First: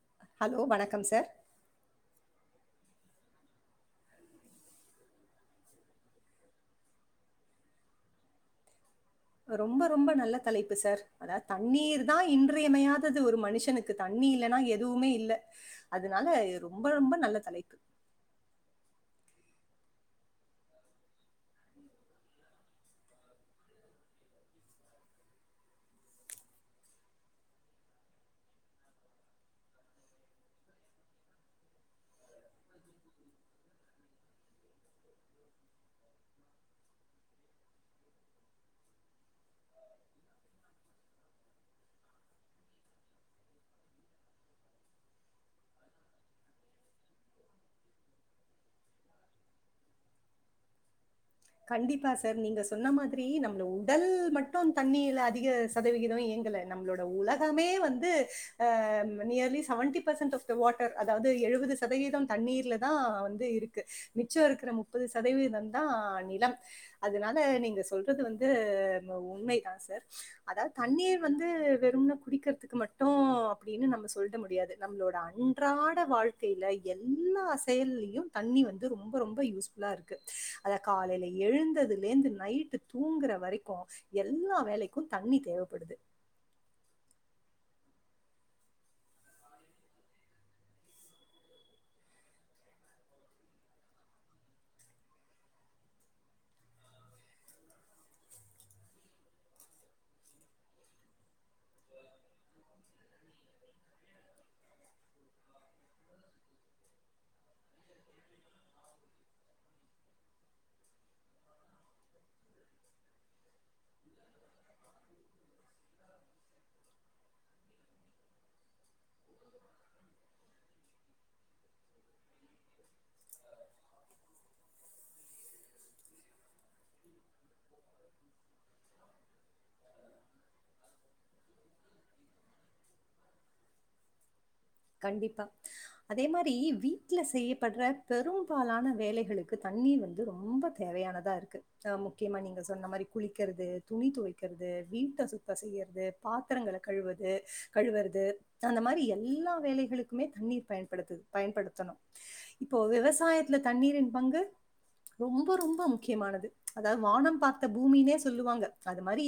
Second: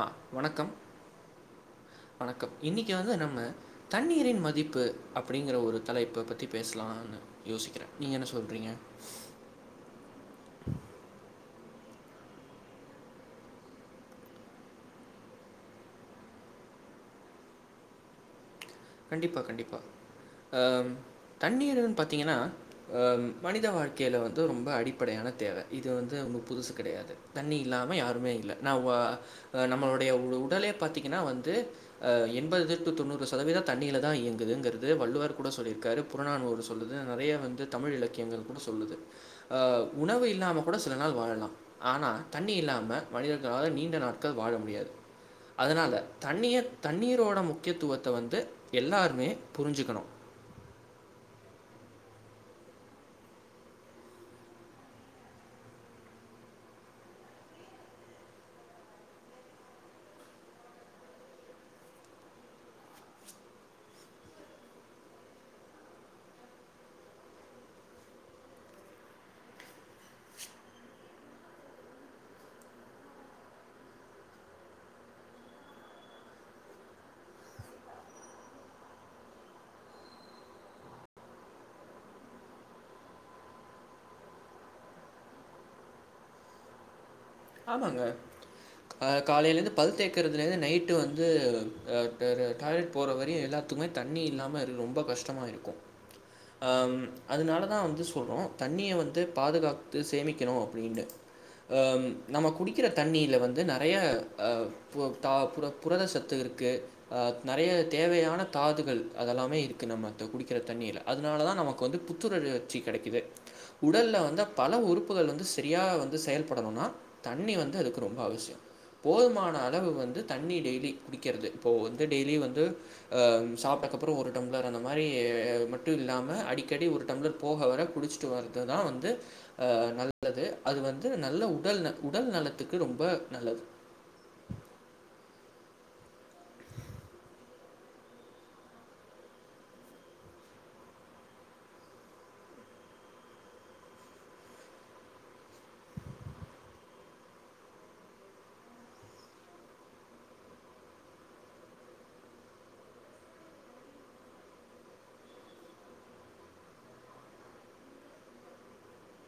ஆ hello வணக்கம் sir. வணக்கம் இன்னிக்கு வந்து நம்ம தண்ணீரின் மதிப்பு அப்படிங்கற ஒரு தலைப்ப பத்தி பேசலா வாங்க யோசிக்கிற நீங்க என்ன சொல்றீங்க ரொம்ப ரொம்ப நல்ல தலைப்பு சார் அதா தண்ணீர் தா இன்றியமையாதது ஒரு மனுஷனுக்கு தண்ணி இல்லனா எதுவுமே இல்ல அதனால இது ரொம்ப ரொம்ப நல்ல தலைப்பு கண்டிப்பா கண்டிப்பா அ தண்ணீர்ன்னு பாத்தீங்கனா அ மனித வாழ்க்கைல வந்து ரொம்ப அடிப்படையான தேவ இது வந்து ஒன்னு புதுசு கெடையாது தண்ணி இல்லாம யாருமே இல்லை நவா ப நம்மளுடைய உடலே பாத்தீங்கனா வந்து அ எண்பதுலருந்து தொண்ணூறு சதவீத தண்ணில தா இயங்குதுங்கறது வள்ளுவர் கூட சொல்லிருக்காரு புறநானூறு சொல்லுது நெறய வந்து தமிழ் இலக்கியங்கள் கூட சொல்லுது உணவு இல்லாமல் கூட சில நாள் வாழலா ஆனா தண்ணி இல்லாம மனிதர்களால நீண்ட நாட்கள் வாழ முடியாது அதனால தண்ணீர் தண்ணீரோட முக்கியத்துவத்த வந்து எல்லாருமே புரிஞ்சிக்கணு கண்டிப்பா சார் நீங்க சொன்ன மாதிரி நம்மள உடல் மட்டு தண்ணில அதிக சதவிகித இயங்கல நம்மளோட உலகமே வந்து நியர்லி செவன்டிபசன்ட் வாட்டர் அதாவது எழுபது சதவீத தண்ணீர்லதா வந்து இருக்கு மிச்ச இருக்க முப்பது சதவீத தா நீர் அதனால நீங்க சொல்றது வந்து உண்மைதா சார் அதாவது தண்ணீர் வந்து வெறும்ன குடிக்கிறதுக்கு மட்டு அப்டின்னு நம்ம சொல்ட முடியாது நம்மளோட அன்றாட வாழ்க்கைல எல்லா செயல்லயு தண்ணி வந்து ரொம்ப ரொம்ப யூஸ்ஃபுல் நல்லாருக்கு அத காலையி எழுந்ததுலேந்து நைட்டு தூங்குற வரைக்கு எல்லா வேலைக்கு தண்ணி தேவப்படுது ஆமாங்க அ. காலைலேந்து பல் தேக்கறதுலேர்ந்து நைட்டு வந்து அ.. ட. டாய்லெட் போற வரையு எல்லா மே தண்ணி இல்லாம ரொம்ப கஷ்டமா இருக்கு அ.. அதனாலதா வந்து சொல்றோ தண்ணிய வந்து பாதுகாத்து சேமிக்கணு அப்டின்னு ஆம் நாம குடிக்கிற தண்ணில வந்து நெறய ப.. பு... புரதசத்து இருக்கு அ.. நெறய தேவையான தாதுகள் அதெல்லாமே இருக்கு நம்ம குடிக்கிற தண்ணில அதனால தா நமக்கு வந்து புத்துணர்ச்சி கிடைக்குது உடல்ல வந்து பல உறுப்புகள் வந்து சரியா வந்து செயல்படணுனா தண்ணி வந்து அதுக்கு ரொம்ப அவசிய போதுமான அளவு வந்து தண்ணி டெய்லி குடிக்கறது இப்போ வந்து டெய்லி வந்து அ.. சாப்ட்டக்கப்பற ஒரு டம்ளர் அந்த மாரி மட்டு இல்லாம அடிக்கடி ஒரு டம்ளர் போக வர குடிச்சு து வந்துதா வந்து நல்லது அது வந்து நல்ல உடல்நல உடல் நலத்துக்கு ரொம்ப நல்லது கண்டிப்பா அதே மாரி வீட்ல செய்யப்படுற பெரும்பாலான வேலைகளுக்கு தண்ணீ வந்து ரொம்ப தேவையானதா இருக்கு ஆ முக்கியமா நீங்க சொன்ன மாரி குளிக்கறது, துணி துவைக்கறது, வீட்ட சுத்த செய்யறது பாத்தரங்கள கழுவது கழுவறது அந்த மாரி எல்லாம் வேலைகளுக்குமே தண்ணீர் பயன்படுத்து பயன்படுத்தணும் இப்போ விவசாயத்துல தண்ணீரின் பங்கு ரொம்ப ரொம்ப முக்கியமானது அதாவ்து வானம் பாத்த பூமினே சொல்லுவாங்க அது மாரி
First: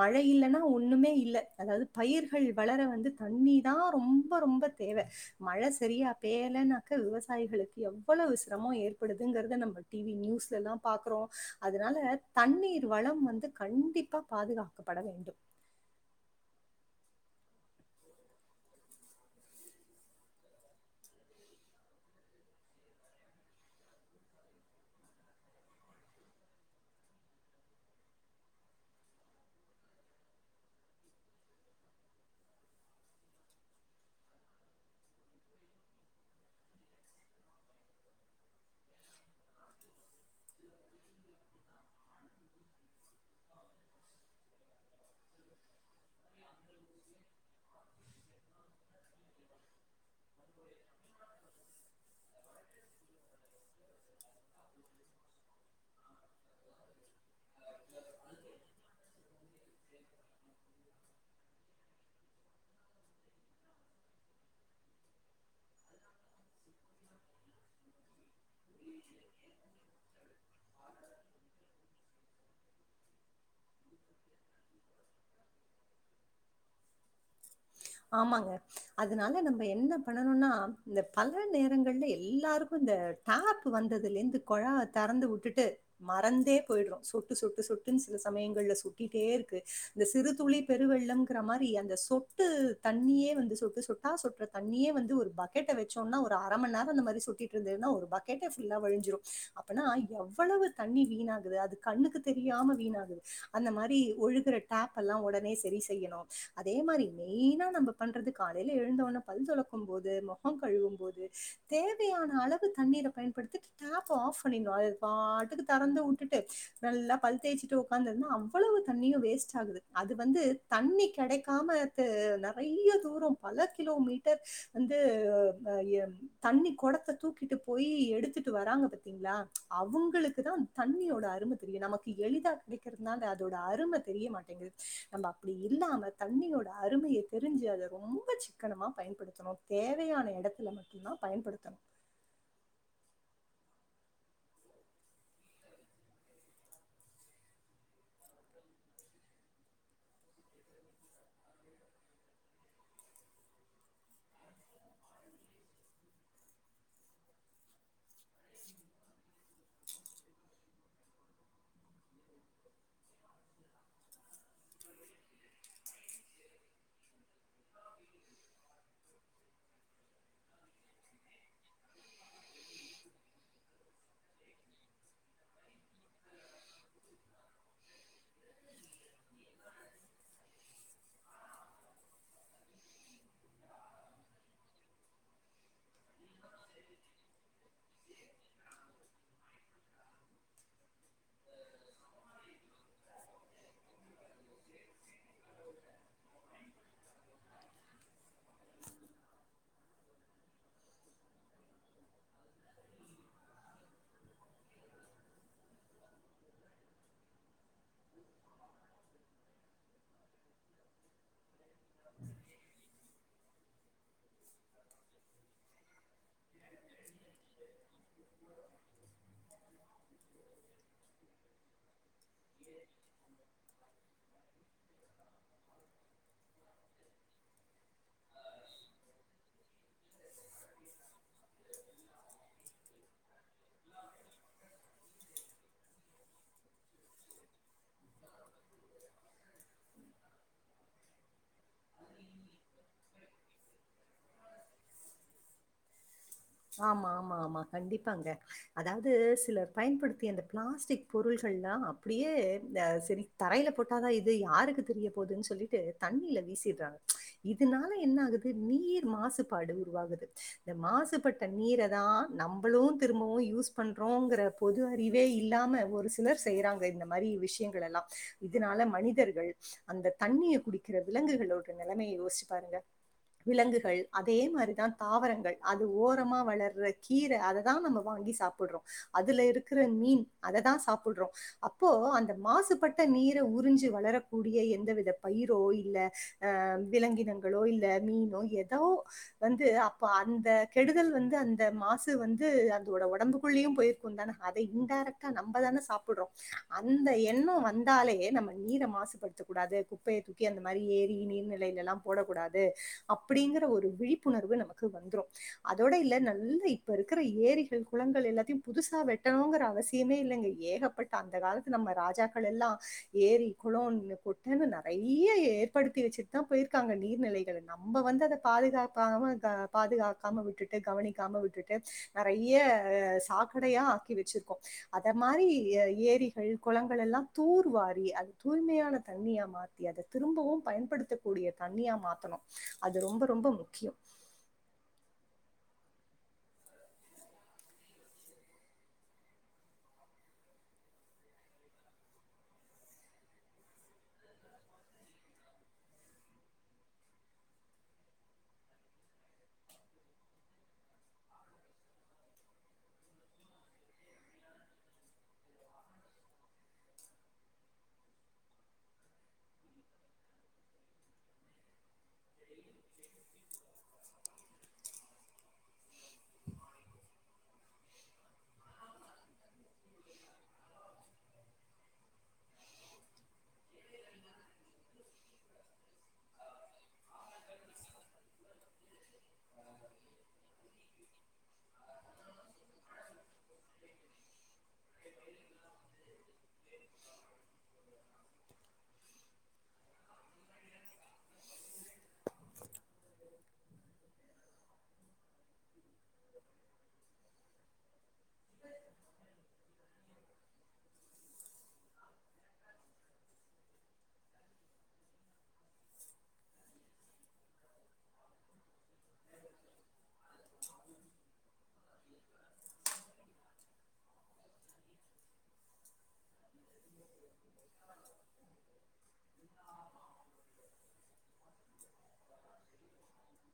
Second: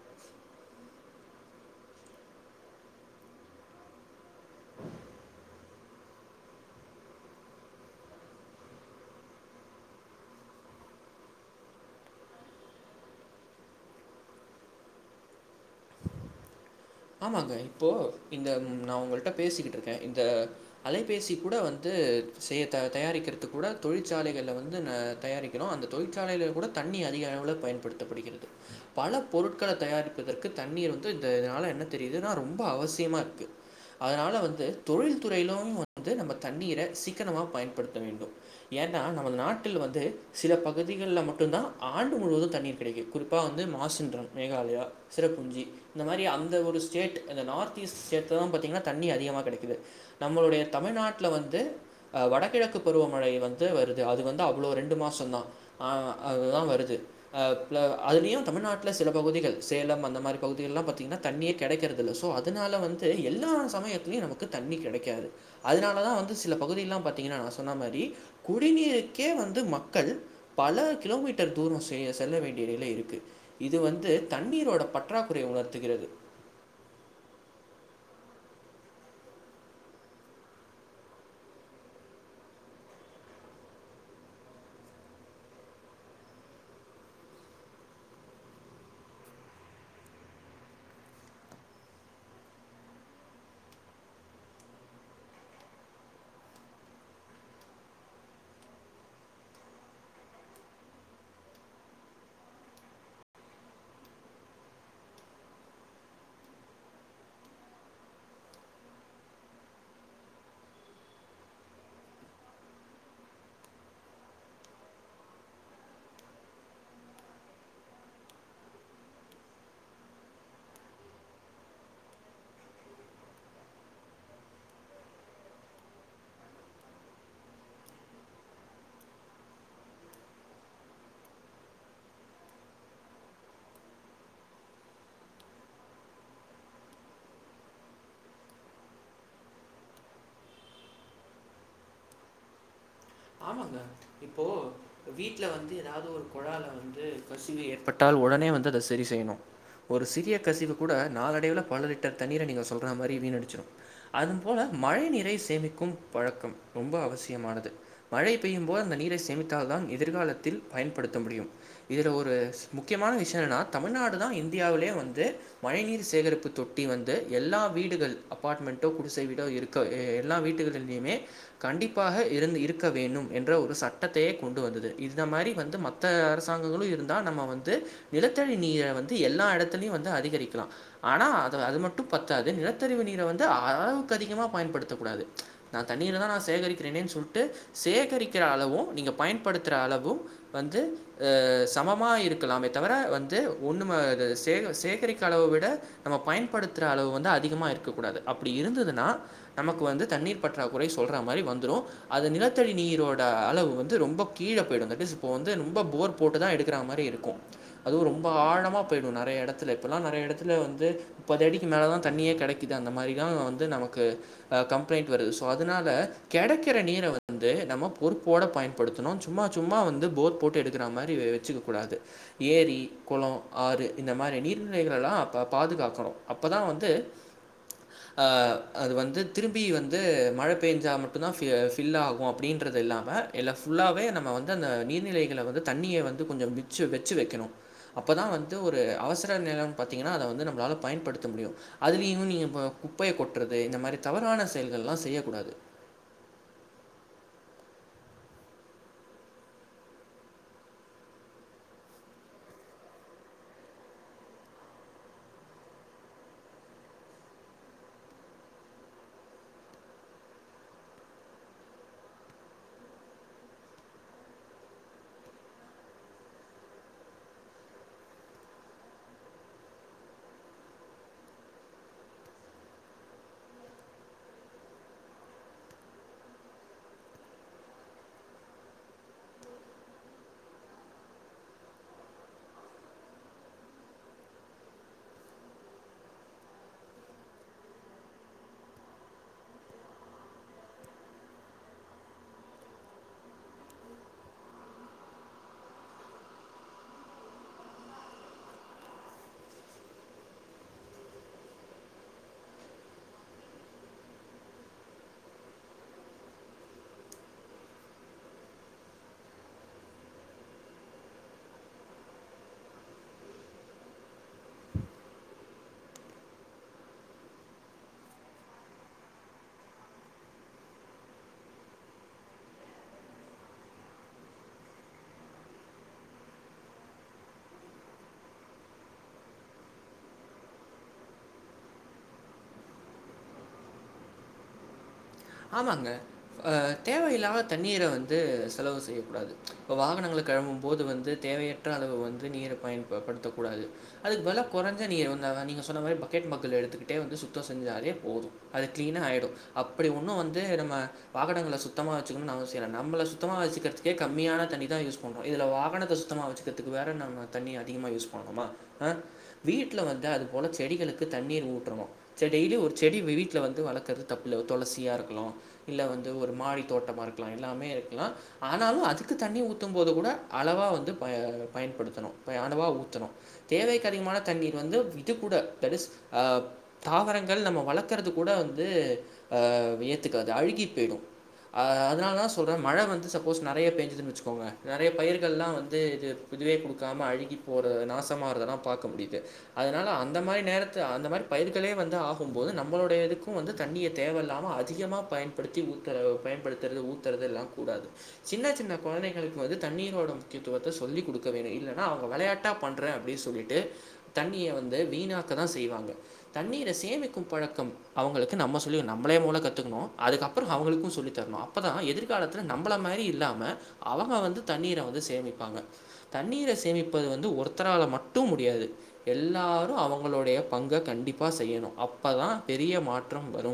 மழை இல்லன்னா ஒண்ணுமே இல்ல அதாவது பயிர்கள் வளர வந்து தண்ணீதா ரொம்ப ரொம்ப தேவ மழ சரியா பேயலன்னாக்க விவசாயிகளுக்கு எவ்வளவு சிரமம் ஏற்படுதுங்கறத நம்ப டிவி நியூஸ்லலா பாக்கறோம் அதனால தண்ணீர் வளம் வந்து கண்டிப்பா பாதுகா க்கபட வேண்டும் ஆமாங்க இப்போ இந்த நா உங்கள் ட்ட பேசிக்கிட்டு இருக்கே இந்த அலைபேசி கூட வந்து செய் தயாரிக்கிறது கூட தொழிற்சாலைகள்ள வந்து ந தயாரிக் றோ அந்த தொழிற்சாலைலில கூட தண்ணி அதிக அளவுல் பயன்படுத்தப்படுகிறது பல பொருட்கள தயாரிப்பதற்கு தண்ணீர் வந்து இந்த இதனால என்ன தெரியுதுன்னா ரொம்ப அவசியமா இருக்கு அதனால வந்து தொழில் துறையிலு வந்து நம்ம தண்ணீர சிக்கனமா பயன்படுத்த வேண்டும் ஏன்னா நமது நாட்டில் வந்து சில பகுதிகள்ல மட்டு தா ஆண்டு முழுவது தண்ணீர் கிடைக்கு குறிப் ப்பா வந்து மாசின்றோ மேகாலயா சிறப்புஞ்சி இந்த மாரி அந்த ஒரு ஸ்டேட் இந்த நார்த்ஈஸ்ட் ஸ்டேட் தா பார்த்தீங்கன்னா தண்ணி அதிகமா கிடைக்குது நம்மளுடைய தமிழ்நாட்டுல வந்து அ வடகிழக்கு பருவமழை வந்து வருது அது வந்து அவ்வளோ ரெண்டு மாசம தா ஆ அதுதா வருது ஆ புல அதுலயு தமிழ்நாட்டிலே சில பகுதிகள் சேலம் அந்த மாரி பகுதிகல்லா பாத்தீங்கன்னா தண்ணீயே கிடைக்கறது இல்ல சோ அதனால வந்து எல்லா சமயத்துலயு நமக்கு தண்ணி கிடைக்காது அதனாலதா வந்து சில பகுதில்லா பாத்தீங்கன்னா நா சொன்ன மாரி குடிநீருக்கே வந்து மக்கள் பல கிலோமீட்டர் தூரம் செ செல்ல வேண்டிய நிலை இருக்கு இது வந்து தண்ணீரோட பற்றாக்குறைய உணர்த்துகிறது ஆமாங்க அதனால நம்ம என்ன பண்ணணும்னா இந்த பல நேரங்கள்ல எல்லாருக்கு இந்த டேப்பு வந்ததுலேர்ந்து குழாவ தெறந்து விட்டுட்டு மறந்தே போயிடுறோம் சொட்டு சொட்டு சொட்டுனு சில சமயங்கள்ல சொட்டிட்டே இருக்கு இந்த சிறுதுளி பெருவெள்ளம்ங்கிற மாரி அந்த சொட் ட்டு தண்ணியே வந்து சுட்டு சுட்டா சுட்டுற தண்ணியே வந்து ஒரு பக்கெட்ட வச்சோனா ஒரு அரை மணி நேர அந்த மாரி சொட்டிட் றதுனா ஒரு பக்கெட்டே ஃபுல்லா வலிச்சுரு அப்பனா எவ்வளவு தண்ணி வீண் ஆகுது அதுக்கு கண்ணுக்கு தெரியாம வீணாகுது அந்த மாரி ஒழுகுற டேப் எல்லா உடனே சரி செய்யணு அதே மாரி மெயினா நம்ம பண்றது காலையில எழுந்தோனா பல் துலக்கும் போது முக கழுவும் போது தேவையான அளவு தண்ணீர பயன்படுத்திட்டு டேப் ஆஃப் பண்ணிட்டு அது பாட்டுக்கு திறந்து உட்டுட்டு நல்லா பல்லு தேய்சச்சிட்டு உக்காந்து இருந்து அவ்வளவு தண்ணியு வேஸ்ட் ஆகுது அது வந்து தண்ணி கிடைக்காம து நெறைய தூர பல கிலோமீட்டர் வந்து அஎ தண்ணி குடத்த தூக்கிட்டு போய் எடுத்துட்டு வராங்க பத்தீங்களா அவுங்களுக்கு தா தண்ணியோட அருமை தெரியு நமக்கு எளிதா கிடைக்கிறதுனால அதோட அரும தெரிய மாட்டேங்குது நம்ம அப்புடி இல்லாம தண்ணியோட அருமைய தெரிஞ்சு அத ரொம்ப சிக்கனமா பயன்படுத்தணு தேவையான எடத்துல மட் டுதா பயன்படுத்தணு ஆமாங்க இப்போ வீட்டுல வந்து ஏதாது ஒரு குழால வந்து கசிவு ஏற்பட்டா உடனே வந்து அத சரி செய்யணு ஒரு சிறிய கசிவு கூட நாளடைவிலே பல லிட்டர் தண்ணீர நீங்க சொல்ற மாரி வீணடிச்சிடு அது போல மழை நீரை சேமிக்கும் பழக்கம் ரொம்ப அவசியமானது மழை பெய்யு போது அந்த நீரை சேமித்தால்தான் எதிர்காலத்தில் பயன்படுத்த முடியும் இதுல ஒரு முக்கியமான விஷயோ என்னனா தமிழ்நாடு தா இந்தியாவிலேயே வந்து மழை நீீர் சேகரிப்பு தொட்டி வந்து எல்லா வீடுகள் அபார்ட்மென்டோ குடிசை வீடோ இருக் எல்லா வீட்டுகளிலேயுமே கண்டிப்பாக இருந்து இருக் இருக்க வேணும் என்ற ஒரு சட்டத்தையே கொண்டு வந்தது இந்த மாரி வந்து மத்த அரசாங்கங்களு இருந்தா நம்ம வந்து நிலத்தடி நீர வந்து எல்லா இடத்துலயு வந்து அதிகரிக்கலா ஆனா அத அது மட்டு பத்தாது நிலத்தரிவு நீரை வந்து அளவுக்கு அதிகமா பயன்படுத்த கூடாது ச் நா தண்ணிர தா நா சேகரிக்கிறேன்னே சொல்லிட்டு சேகரிக்கிற அளவு நீங்க பயன்படுத்துற அளவு வந்து சமமா இருக்கலாமே தவிர வந்து ஒண்ணு சே சேகரிக்க அளவு விட நம்ம பயன்படுத்துற அளவு வந்து அதிகமா இருக்கக் கூடாது அப்புடி இருந்ததுனா நமக்கு வந்து தண்ணீர் பற்றாக்குறை சொல்ற மாரி வந்துரு அது நிலத் நிலத்தடி நீரோட அளவு வந்து ரொம்ப கீழே போய்டு தேட் இஸ் இப்போ வந்து ரொம்ப போர் போட்டு தா எடுக்கிற மாரி இருக்கு அதுவு ரொம்ப ஆழமா போயிடு நெறைய இடத்துல இப்பெல்லா நெறைய இடத்துல வந்து முப்பது அடிக்கு மேல தா தண்ணியே கிடைக்குது அந்த மாரி தா வந்து நமக்கு கம்ப்ளைண்ட் வருது சோ அதனால கிடைக்கிற நீர வந்து வந்து நம்ம பொறுப்போட பயன்படுத்தணு சும்மா சும்மா வந்து போர் போட்டு எடுக் குர மாரி வச்சுக்க கூடாது ஏரி குளம் ஆறு இந்த மாரி நீர்நிலைகலெல்லா அப்ப பாதுகாக்கணு அப்போதா வந்து ஆ அது வந்து திரும்பி வந்து மழை பெஞ்சா மட்டுதா ஃபில் ஆகு ஓ அப்புடின்றது இல்லாம எல்லா ஃபுல்லாவே நம்ம வந்து அந்த நீர்நிலைகள வந்து தண்ணிய வந்து கொஞ்சோ சு வச்சு வைக்கணு அப்போதா வந்து ஒரு அவசர நேரோ பாத்திங்கன்னா அத வந்து நம்மளால பயன்படுத்த முடியு அதுலயு இவங்க இப்ப குப்பைய கொட்டுறது இந்த மாரி தவறான செயல்கல்லா செய்ய கூடாது ஆமா ஆ கண்டிப்பாங்க அதாவது சிலர் பயன்படுத்திய அந்த பிளாஸ்டிக் பொருள்கள்லா அப்டியே செரி தரையில போட்டாதா இது யாருக்கு தெரிய போவுதுன்னு சொல்லிட்டு தண்ணில வீசிடுறாங்க இதனால என்ன ஆகுது நீர் மாசுபாடு உருவாகுது இந்த மாசுபட்டு நீர தா நம்மளு திரும்பவு யூஸ் பண்றோங்கிற பொது அறிவே இல்லாம ஒரு சில சிலர் செய்யறாங்க இந்த மாரி விஷயங்கள் எல்லா இதனால மனிதர்கள் அந்த தண்ணிய குடிக்கிற விலங்குகளோட நிலமைய யோசிச்சு பாருங்க விலங்குகள் அதே மாரிதா தாவரங்கள் அது ஓ ஓரமா வளர்ற கீர அத தா நம்ம வாங்கி சாப்பிடுறோ அதுல இருக்கிற மீன் அத தா சாப்பிடுறோ அப்போ அந்த மாசுபட்ட நீர உறிஞ்சி வளரக்கூடிய எந்தவித பயிரோ இல்ல அஹ் விலங்கினங்களோ இல்ல மீனோ எதோ வந்து அப்ப அந்த கெடுதல் வந்து அந்த மாசு வந்து அதோட உடம்புக்குள்ளேயு போயிருக்கு தானே அத இன்டாரக்ட் நம்ம தானே சாப்பிடுறோ அந்த எண்ணோ வந்தாலே நம்ம நீரை மாசுபடுத்த கூடாது குப்பைய தூக்கி அந்த மாரி ஏரி நீர்நிலைையிலலா போட கூடாது அப்புடிங்கிற ஒரு விழிப்புணர்வு நமக்கு வந்துரு அதோட இல்ல நல்ல இப்ப இருக்கிற ஏரிகள் குளங்கள் எல்லாத்தையு புதுசா வெட்டணுங்கிற அவசியமே இல்ல இங்க ஏகப்பட்ட அந்த காலத்து நம்ம ராஜக்கள் எல்லா ஏரி குளோன்னு ஒட்டன்னு நறைய ஏற்படுத்தி வச்சிரு தா போயிருக்காங்க நீர்நிலைகல்ல நம்ப வந்து அத பாதுகாப்பாவு க பாதுகா க்காம விட்டுட்டு கவனிக்காம விட்டுட்டு நறைய சாக்கடையா ஆக்கி வச்சிருக்கோ அத மாரி எ ஏரிகள் குளங்கள் எல்லா தூர்வாரி அது தூய்மையான தண்ணியா மாத் தி அத திரும்பவு பயன்படுத்த கூடிய தண்ணியா மாத்தணு அது ரொம்ப ரொம்ப முக்கியோ ஆமாங்க ஆ தேவையில்லாம தண்ணீர வந்து செலவு செய்யக்கூடாது இப்ப வாகனங்கள கழுவும் போது வந்து தேவைய ற்ற அளவு வந்து நீர பயன் ப படுத்த கூடாது அதுக்கு பதிலா கொறஞ்ச நீர வந்து வ அ நீங்க சொன்ன மாரி பக்கெட் மக்குள எடுத்துக்கிட்டே வந்து சுத்தோ செஞ்சாலே போது அது கிளீனா ஆயிடு அப்புடி ஒன்னு வந்து நம்ம வாகனங்கள சுத்தமா வச்சக்கனுன் அவசியோ இல்ல நம்மள சுத்தமா வசுக்கிறத்துக்கே கம்மியான தண்ணி தா யூஸ் பண்றோ இதுல வாகனத்த சுத்தமா வச்சு கத்துக்கு வேற நம்ம தண்ணிய அதிகமா யூஸ் பண்ணணுமா வீட்ல வந்துட்டு அது போல செடிகளுக்கு தண்ணீர் ஊட்றணு செ டெய்லி ஒரு செடி வீ வீட்ல வந்து வளக்கறது தப்பில்ல ஒரு துளசியா இருக்கலு இல்ல வந்து ஒரு மாடி தோட்டமா இருக்கலா எல்லாமே இருக்கலா ஆனாலு அதுக்கு தண்ணி ஊத்தும் போது கூட அளவா வந்து ப பயன்படுத்தணு அளவா ஊத்தனு ஊத்தணு தேவைக்கு அதிகமான தண்ணீர் வந்து இது கூட தட் இஸ் ஆ தாவரங்கள் நம்ம வளக்கறது கூட வந்து அ ஏத்துக்காது அழுகி போயிடு அ அதனால தா சொல்ற மழ‌ வந்து சப்போஸ் நறைய பேஞ்சுதுன்னு வச்சுக்கோங்க நறைய பயிர்கள்லா வந்து இது இதுவே கொடுக்காம அழுகி போற நாசமாறதெல்லா பாக்க முடியுது அதனால அந்த மாரி நேரத்துல அந்த மாரி பயிர்களே வந்து ஆகும் போது நம்மளுடைய இதுக்கு வந்து தண்ணிய தேவயில்லாம அ அதிகமாக பயன்படுத்தி ஊத்துர பயன்படுத்துறது ஊத்தரதெல்லா கூடாது சின்ன சின்ன கொழந்தைகளுக்கு வந்து தண்ணீரோட முக்கியத்துவத்த சொல்லிக் கொடுக்க வேண்ணு இல்லனா அவுங்க வெளயா ட்டா பண்ற அப்டி சொல்லிட்டு தண்ணிய வந்து வீணாக்க தா செய்வாங்க தண்ணீர சேமிக்கும் பழக்கம் அவுங்களுக்கு நம்ம சொல்லி குடுனு நம்பளே மூதல கத் துக்குணு அதுக்கப்புறோ அவுளுக்கு சொல்லித்தரணு அப்பதா எதிர் காலத்துல நம்பள மாரி இல்லாம அவங்க வந்து தண்ணீர வந்து சேமிப்பாங்க தண்ணீர சேமிப்பது வந்து ஒருத்தரால மட்டும் முடியாது எல்லாரு அவங்களுடைய பங்க கண்டிப்பா செய்யணு அப்பதா பெரிய மாற்றம் வரு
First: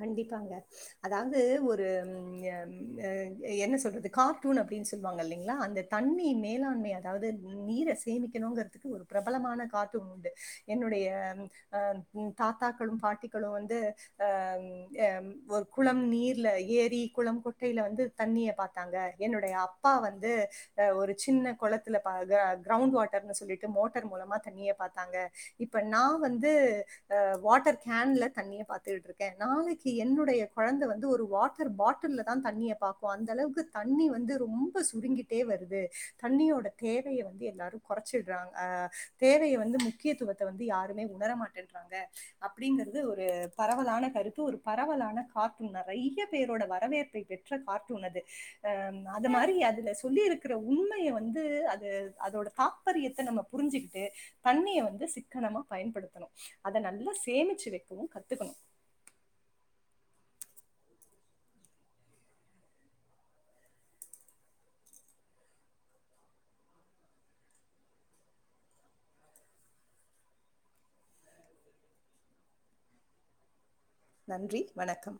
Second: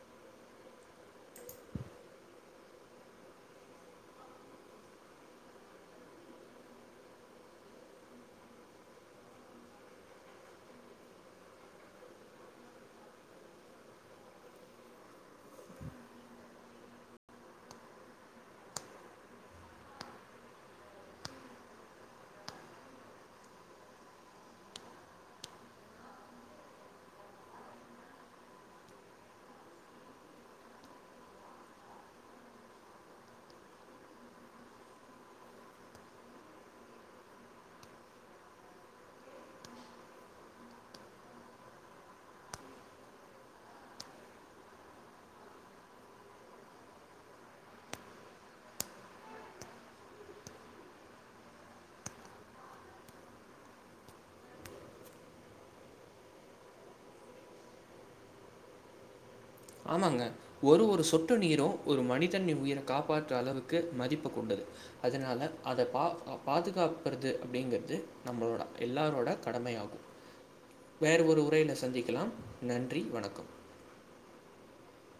கண்டிப்பாங்க அதாவது ஒரு ம் எ ம் அ என்ன சொல்றது கார்ட்டூன் அப்டின்னு சொல்லுவாங்க இல்லைங்களா அந்த தண்ணி மேலாண்மை அதாவது நீர சேமிக்கணுங்கறதுக்கு ஒரு பிரபலமான கார்டூன் உண்டு என்னுடைய அ தாத்தாக்களு பாட்டிக்களு வந்து அ அ ஒரு குளம் நீர்ல ஏரி குளம் குட்டையில வந்து தண்ணிய பாத்தாங்க என்னுடைய அப்பா வந்து அ ஒரு சின்ன கொளத்துல பா க கிரௌண்ட் வாட்டர்ன்னு சொல்லிட்டு மோட்டர் மூலமா தண்ணிய பாத்தாங்க இப்ப நா வந்து அ‌ வாட்டர் கேன்ல தண்ணிய பாத்துக்கிட்டு இருக்க நாளைக்கு என்னுடைய கொழந்த வந்து ஒரு வாட்டர் பாட்டில்ல தா தண்ணிய பாக்கு அந்த அளவுக்கு தண்ணி வந்து ரொம்ப சுருங்கிட்டே வருது தண்ணியோட தேவைய வந்து எல்லாரு குறைச்சடுறாங் அ தேவைய வந்து முக்கியத்துவத்த வந்து யாருமே உணர மாட்டேன்றாங்க அப்டிங்கறது ஒரு பரவலான கருத் து ஒரு பரவலான கார்ட்டூன் நறைய பேரோட வரவேற்பை பெற்ற கார்ட்டூன் அது அ அது மாரி அதுல சொல்லி இருக்கிற உண்மைய வந்து அது அதோட தாக் ரியத்த நம்ம புரிஞ்சுக்கிட்டு தண்ணிய வந்து சிக்கனமா பயன்படுத்தணு அத நல்லா சேமிச்சு வைக்கவு கத்துக்கணு ஆமாங்க ஒரு ஒரு சொட்டு நீரு ஒரு மனிதனின் உயிர காப்பாற்ற அளவுக்கு மதிப்பு கொண்டது அதனால அத பா பாதுகாப்பறது அப்டிங்கற்தூ நம்மளோட எல்லாரோட கடமையாகு வேறு ஒரு உரையில சந்திக்கலாம் நன்றி வணக்கம் நன்றி வணக்கம்